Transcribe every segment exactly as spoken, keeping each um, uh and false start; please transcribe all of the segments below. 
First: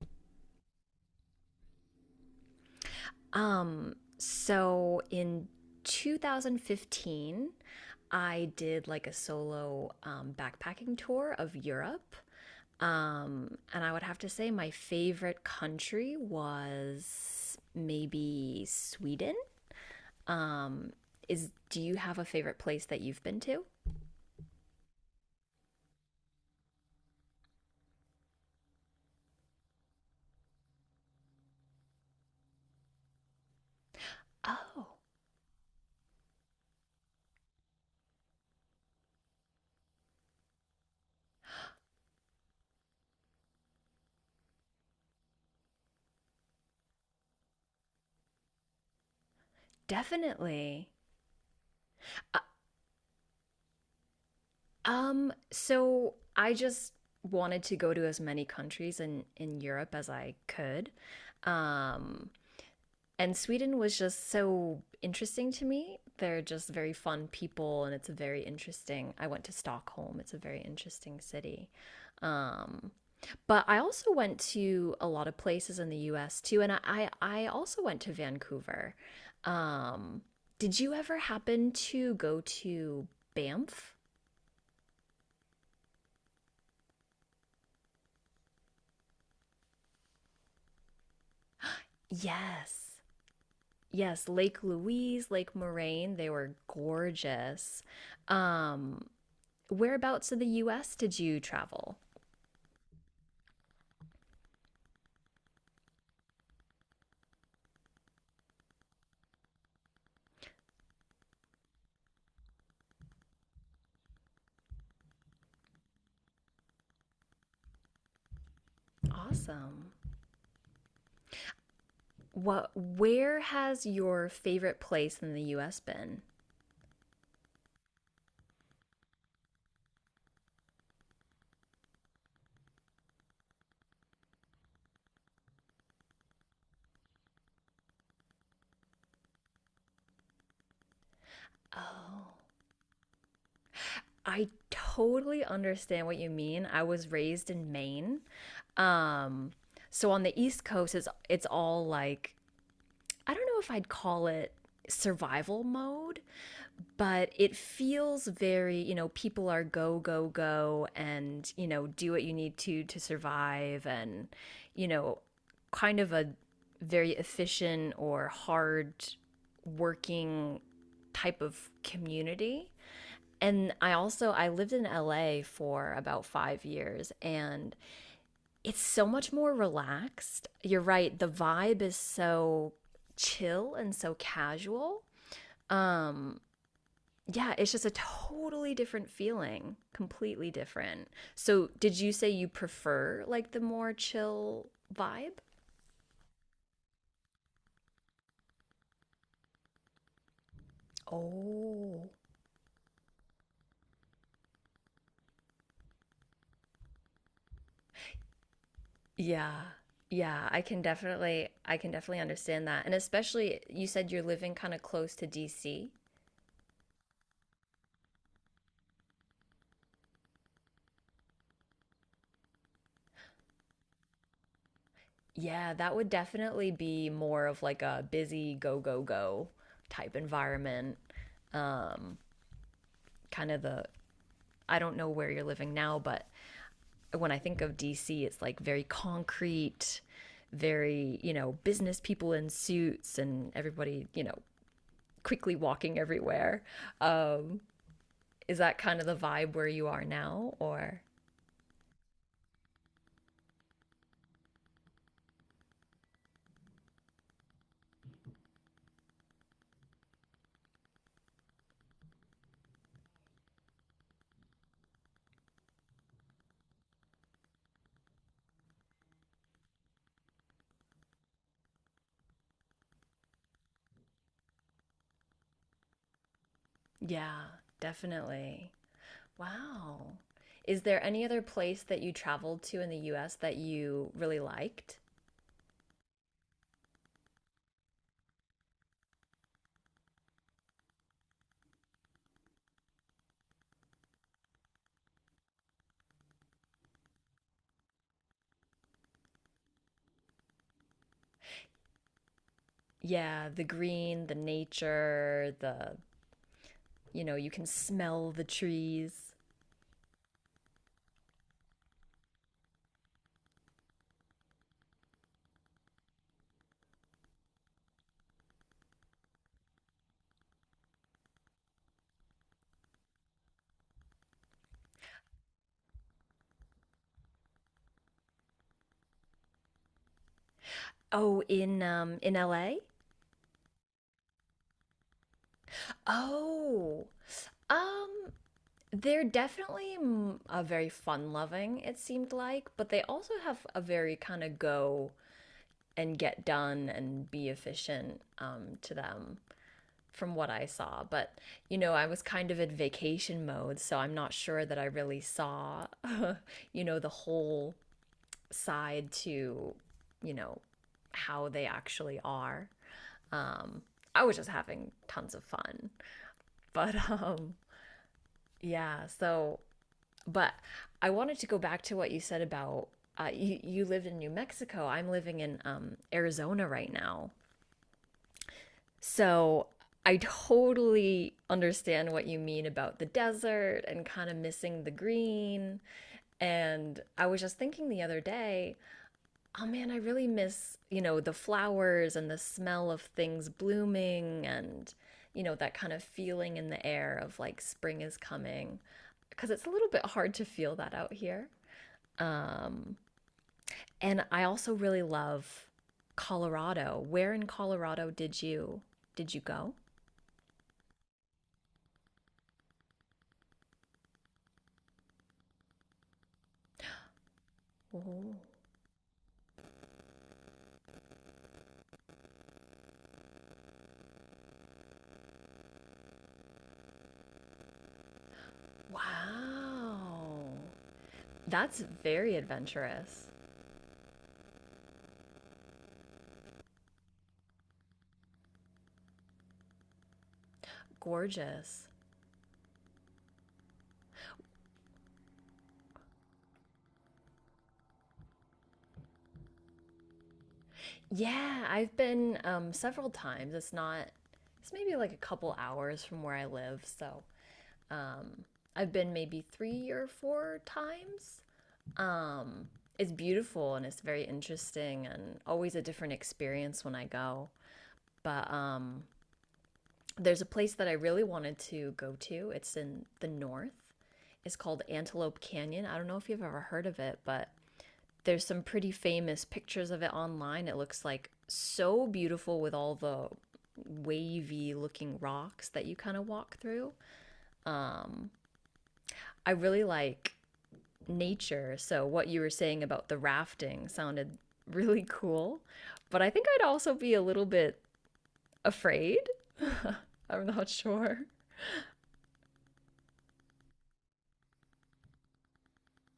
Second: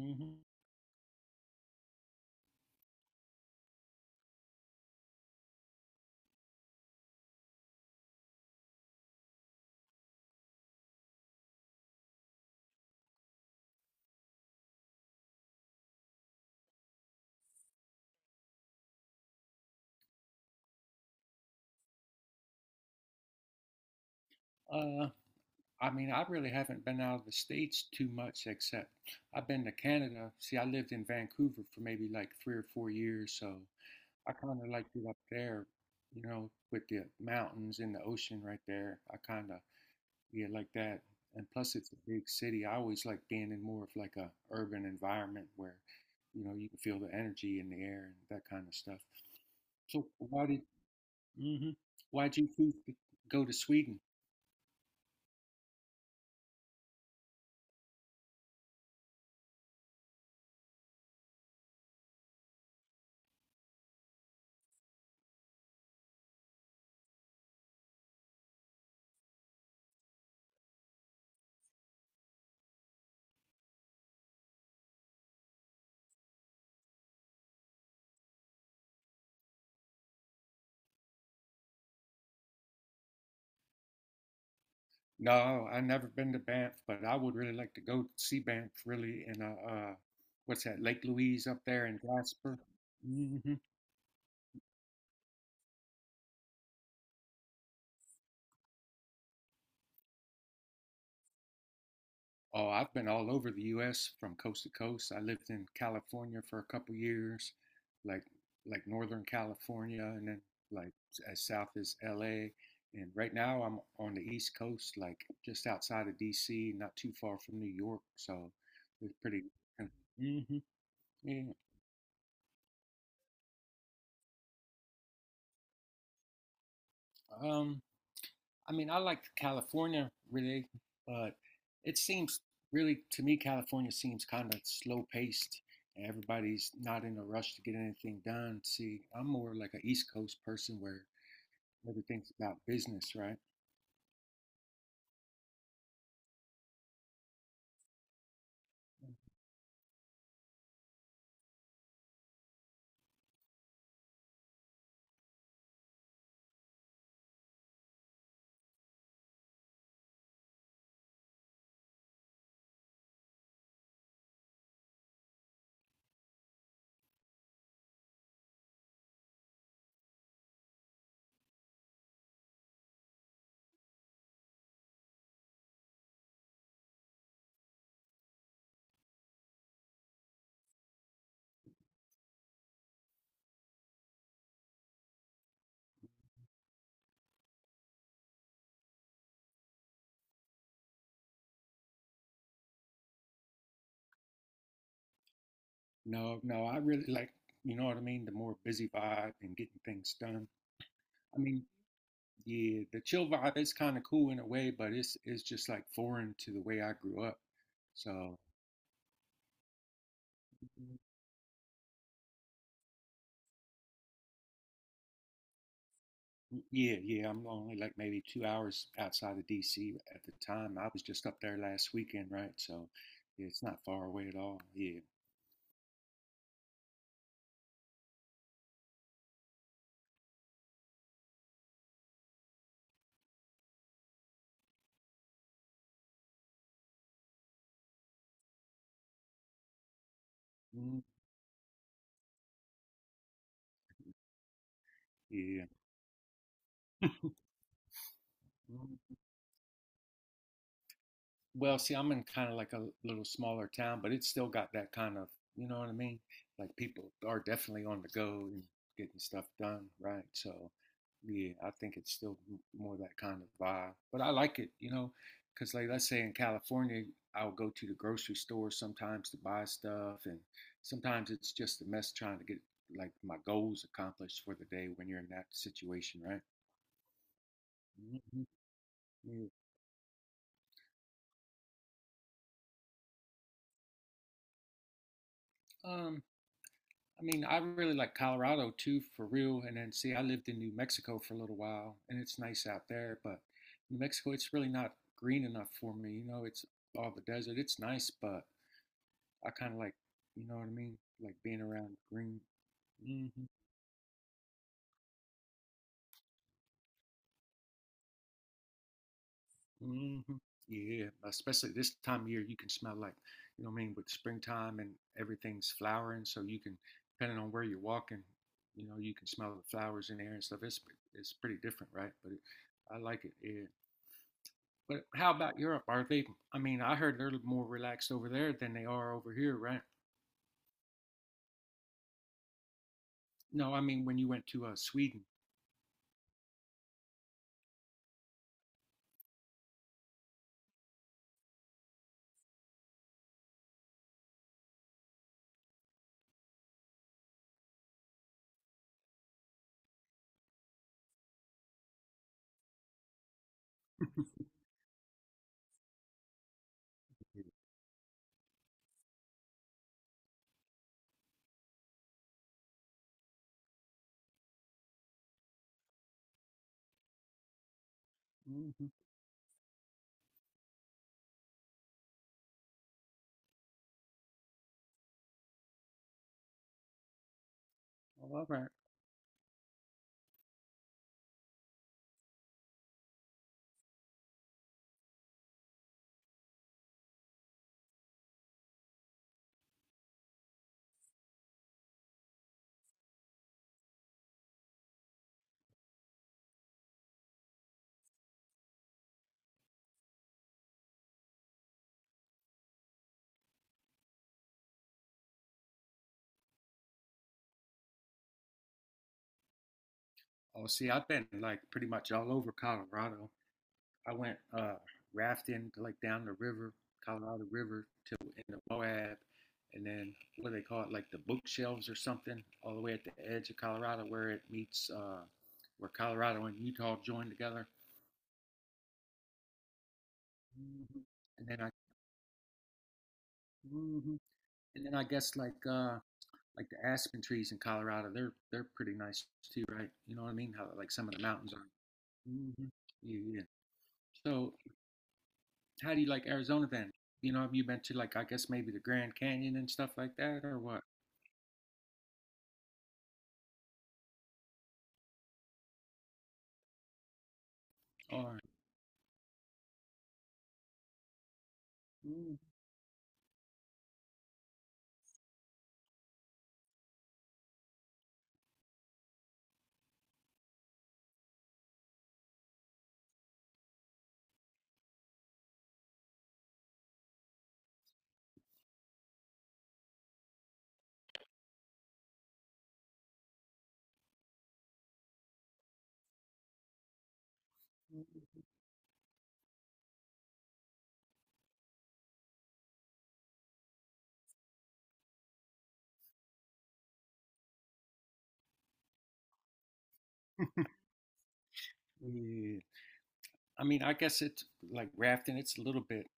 hmm Um, so in two thousand fifteen, I did like a solo um, backpacking tour of Europe. Um, and I would have to say my favorite country was maybe Sweden. Um, is do you have a favorite place that you've been to? Uh, I mean, I really haven't been out of the States too much, except I've been to Canada. See, I lived in Vancouver for maybe like three or four years, so I kind of liked Oh, it up there, you know, with the mountains and the ocean right there. I kind of, yeah, like that. And plus, it's a big city. I always like being in more of like a urban environment where, you know, you can feel the energy in the air and that kind of stuff. So why did, definitely. hmm Why'd Uh, you choose to go to Sweden? Um, so I just wanted to go to as many countries in in Europe as I could. Um, and Sweden was just so interesting to me. They're just very fun people, and it's a very interesting. I went to Stockholm. It's a very interesting city. Um, but I also went to a lot of places in the U S too, and I I also went to Vancouver. Um, did you ever happen to go to Banff? No, I've never been to Banff, but I would really like to go see Banff really in uh, uh what's that, Lake Louise up there in Jasper. Yes. hmm Yes, Lake Louise, Lake Moraine, they were gorgeous. Um, whereabouts in the U S did you travel? Oh, I've been all over the U S from coast to coast. I lived in California for a couple years, like like Northern California and then like as south as L A. And right now I'm on the East Coast, like just outside of D C, not too far from New York. So it's pretty. Awesome. hmm yeah. What where has your favorite place in the U S been? Um, I mean, I like California really, but it seems really to me California seems kind of slow paced. Everybody's not in a rush to get anything done. See, I'm more like an East Coast person where everything's Oh, about business, right? I totally understand what you mean. I was raised in Maine. Um, so on the East Coast it's it's all like I don't know if I'd call it survival mode, but it feels very, you know, people are go, go, go and, you know, do what you need to to survive and, you know, kind of a very efficient or hard working type of community. And I also I lived in L A for about five years and it's so much more relaxed. You're right, the vibe is so chill and so casual. Um yeah, it's just a totally different feeling, completely different. So, did you say you prefer like the more chill vibe? No, no, I really like, you know what I mean, the more busy vibe and getting things done. I mean, Oh. yeah, the chill vibe is kind of cool in a way, but it's it's just like foreign to the way I grew up. So Yeah. Yeah, I can definitely I can definitely understand that. And especially you said you're living kind of close to D C. yeah, yeah. I'm only like maybe two hours outside of D C at the time. I was just up there last weekend, right? So yeah, it's not far away at all. Yeah. Yeah, that would definitely be more of like a busy go go go type environment. Um kind of the I don't know where you're living now, but when I think of D C, it's like very concrete, Mm, very, you know, business people in suits and everybody, you know, quickly yeah. walking everywhere. Um, is that kind of the Mm. vibe where you are now? Or, Well, see, I'm in kind of like a little smaller town, but it's still got that kind of, you know what I mean? Like people are definitely on the go and getting stuff done, right? So, yeah, I think it's still m- more that kind of vibe. But I like it, you know, because like let's say in California, I'll go to the grocery store sometimes to buy stuff, and sometimes it's just a mess trying to get like my goals accomplished for the day when you're in that situation, right? yeah, definitely. hmm Wow. Is there any other place that you traveled to in the U S that you really liked? Um, I mean, I really like Colorado too, for real. And then, see, I lived in New Mexico for a little while, and it's nice out there, but New Mexico, it's really not green enough for me. You know, it's all the desert. It's nice, but I kind of like, you know what I mean? Like being around green. hmm Yeah, the green, the nature, the, you know, you can smell the trees. hmm Yeah, especially this time of year, you can smell like, you know what I mean, with springtime and everything's flowering. So you can, depending on where you're walking, you know, you can smell the flowers in the air and stuff. It's it's pretty different, right? But it, I like it. Yeah. But how about Europe? Are they? I mean, I heard they're more relaxed over there than they are over here, right? Oh, in um in L A? No, I mean when you went to uh, Sweden. Oh, um, they're definitely mm, a very fun-loving, it seemed like, but they also have a very kind of go and get done and be efficient um, to them from what I saw. But, you know, I was kind of in vacation mode, so I'm not sure that I really saw, you know, the whole side to, you know, how they actually are. Um, I was just having tons of fun. But um hmm yeah. So, but I wanted to go back to what you said about uh, you, you lived in New Mexico. I'm living in um, Arizona right now. all right. So I totally understand what you mean about the desert and kind of missing the green. And I was just thinking the other day, oh man, I really miss, you know, the flowers and the smell of things blooming and, you know, that kind of feeling in the air of like spring is coming. Because it's a little bit hard to feel that out here. Um, and I also really love Colorado. Where in Colorado did you did you go? Oh, see, I've been like pretty much all over Colorado. I went uh, rafting like down the river, Colorado River, to Oh, in the Moab, and then what do they call it, like the bookshelves or something, all the way at the edge of Colorado where it meets, uh, where Colorado and Utah join together. wow. Mhm. And then I, That's very adventurous. Mhm. And then I guess like uh, like the aspen trees in Colorado, they're they're pretty nice too, right? You know what I mean? How like some of the mountains are. Gorgeous. hmm Yeah, yeah. So how do you like Arizona then? You know, have you been to like I guess maybe the Grand Canyon and stuff like that, or what? Yeah, I've been um, several times. It's not, it's maybe like a couple hours from where I live. So Or um, I've been maybe three or four times. mm Um, it's beautiful and it's very interesting and always a different experience when I go. But um, there's a place that I really wanted to go to. It's in the north. It's called Antelope Canyon. I don't know if you've ever heard of it, but there's some pretty famous pictures of it online. It looks like so beautiful with all the wavy looking rocks that you kind of walk through. Um, I really like nature. So, what you were saying about the rafting sounded really cool. But I think I'd also be a little bit afraid. I'm not sure. yeah. I mean, I guess it's like rafting. It's a little bit.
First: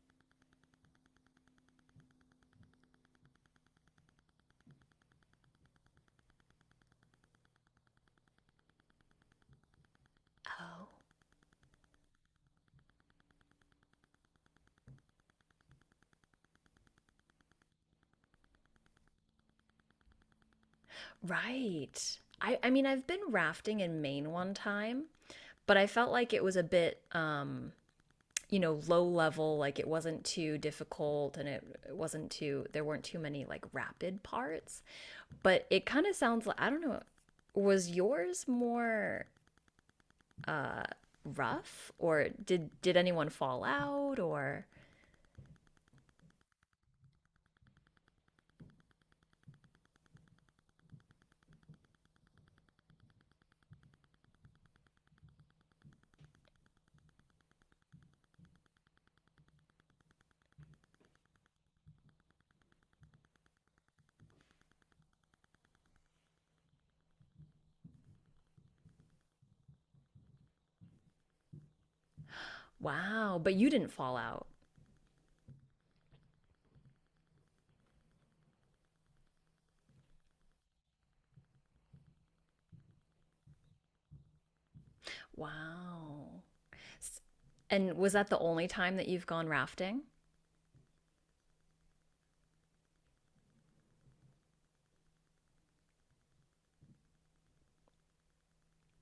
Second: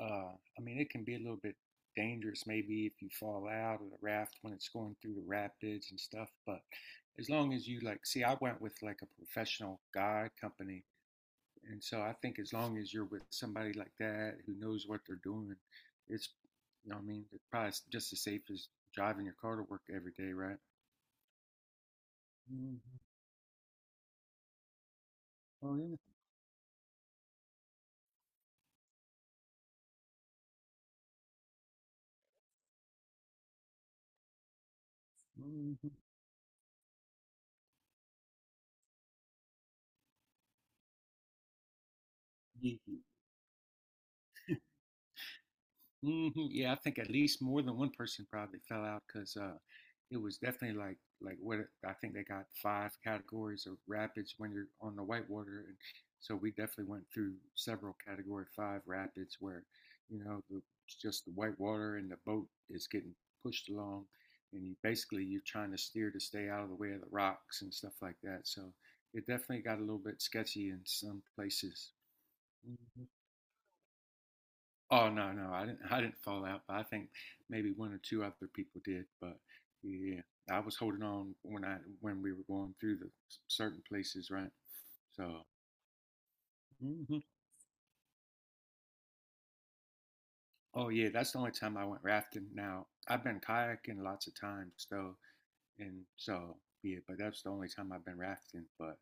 Uh, I mean, it can be a little bit dangerous maybe if you fall out of the raft when it's going through the rapids and stuff. But as long as you like, see, I went with like a professional guide company. Oh, And so I think as long as you're with somebody like that who knows what they're doing, it's, you know, what I mean, it's probably just as safe as driving your car to work every day, right? right. I, I hmm mean, I've been rafting in Maine one time, but I Oh felt like it was a bit um, you know low level like it wasn't too difficult and it, wasn't too there weren't too many like rapid parts but it yeah. kind of sounds like I don't know was yours more uh rough or did did hmm anyone fall out or hmm Yeah, I think at least more than one person probably fell out because uh, it was definitely like like what it- I think they got five categories of rapids when you're on the whitewater, and so we definitely went through several category five rapids where you know the, just the whitewater and the boat is getting pushed along, and you basically you're trying to steer to stay out of the way of the rocks and stuff like that. So it definitely got a little bit sketchy in some places. wow but you didn't fall out. Oh no, no, I didn't. I didn't fall out, but I think maybe one or two other people did. But yeah, I was holding on when I when we were going through the s- certain places, right? So, Wow, mhm. and was that the only time that you've gone rafting Oh yeah, that's the only time I went rafting. Now I've been kayaking lots of times though, and so yeah, but that's the only time I've been rafting. But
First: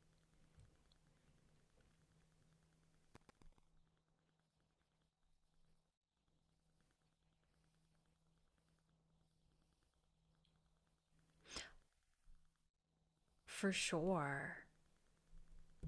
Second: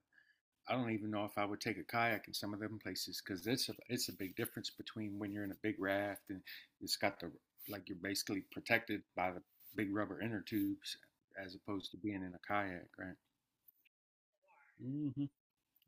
I don't even know if I would take a kayak in some of them places because it's a, it's a big difference between when you're in a big raft and it's got the like you're basically protected by the big rubber inner tubes as opposed to being in a kayak, right? for sure. Mm-hmm.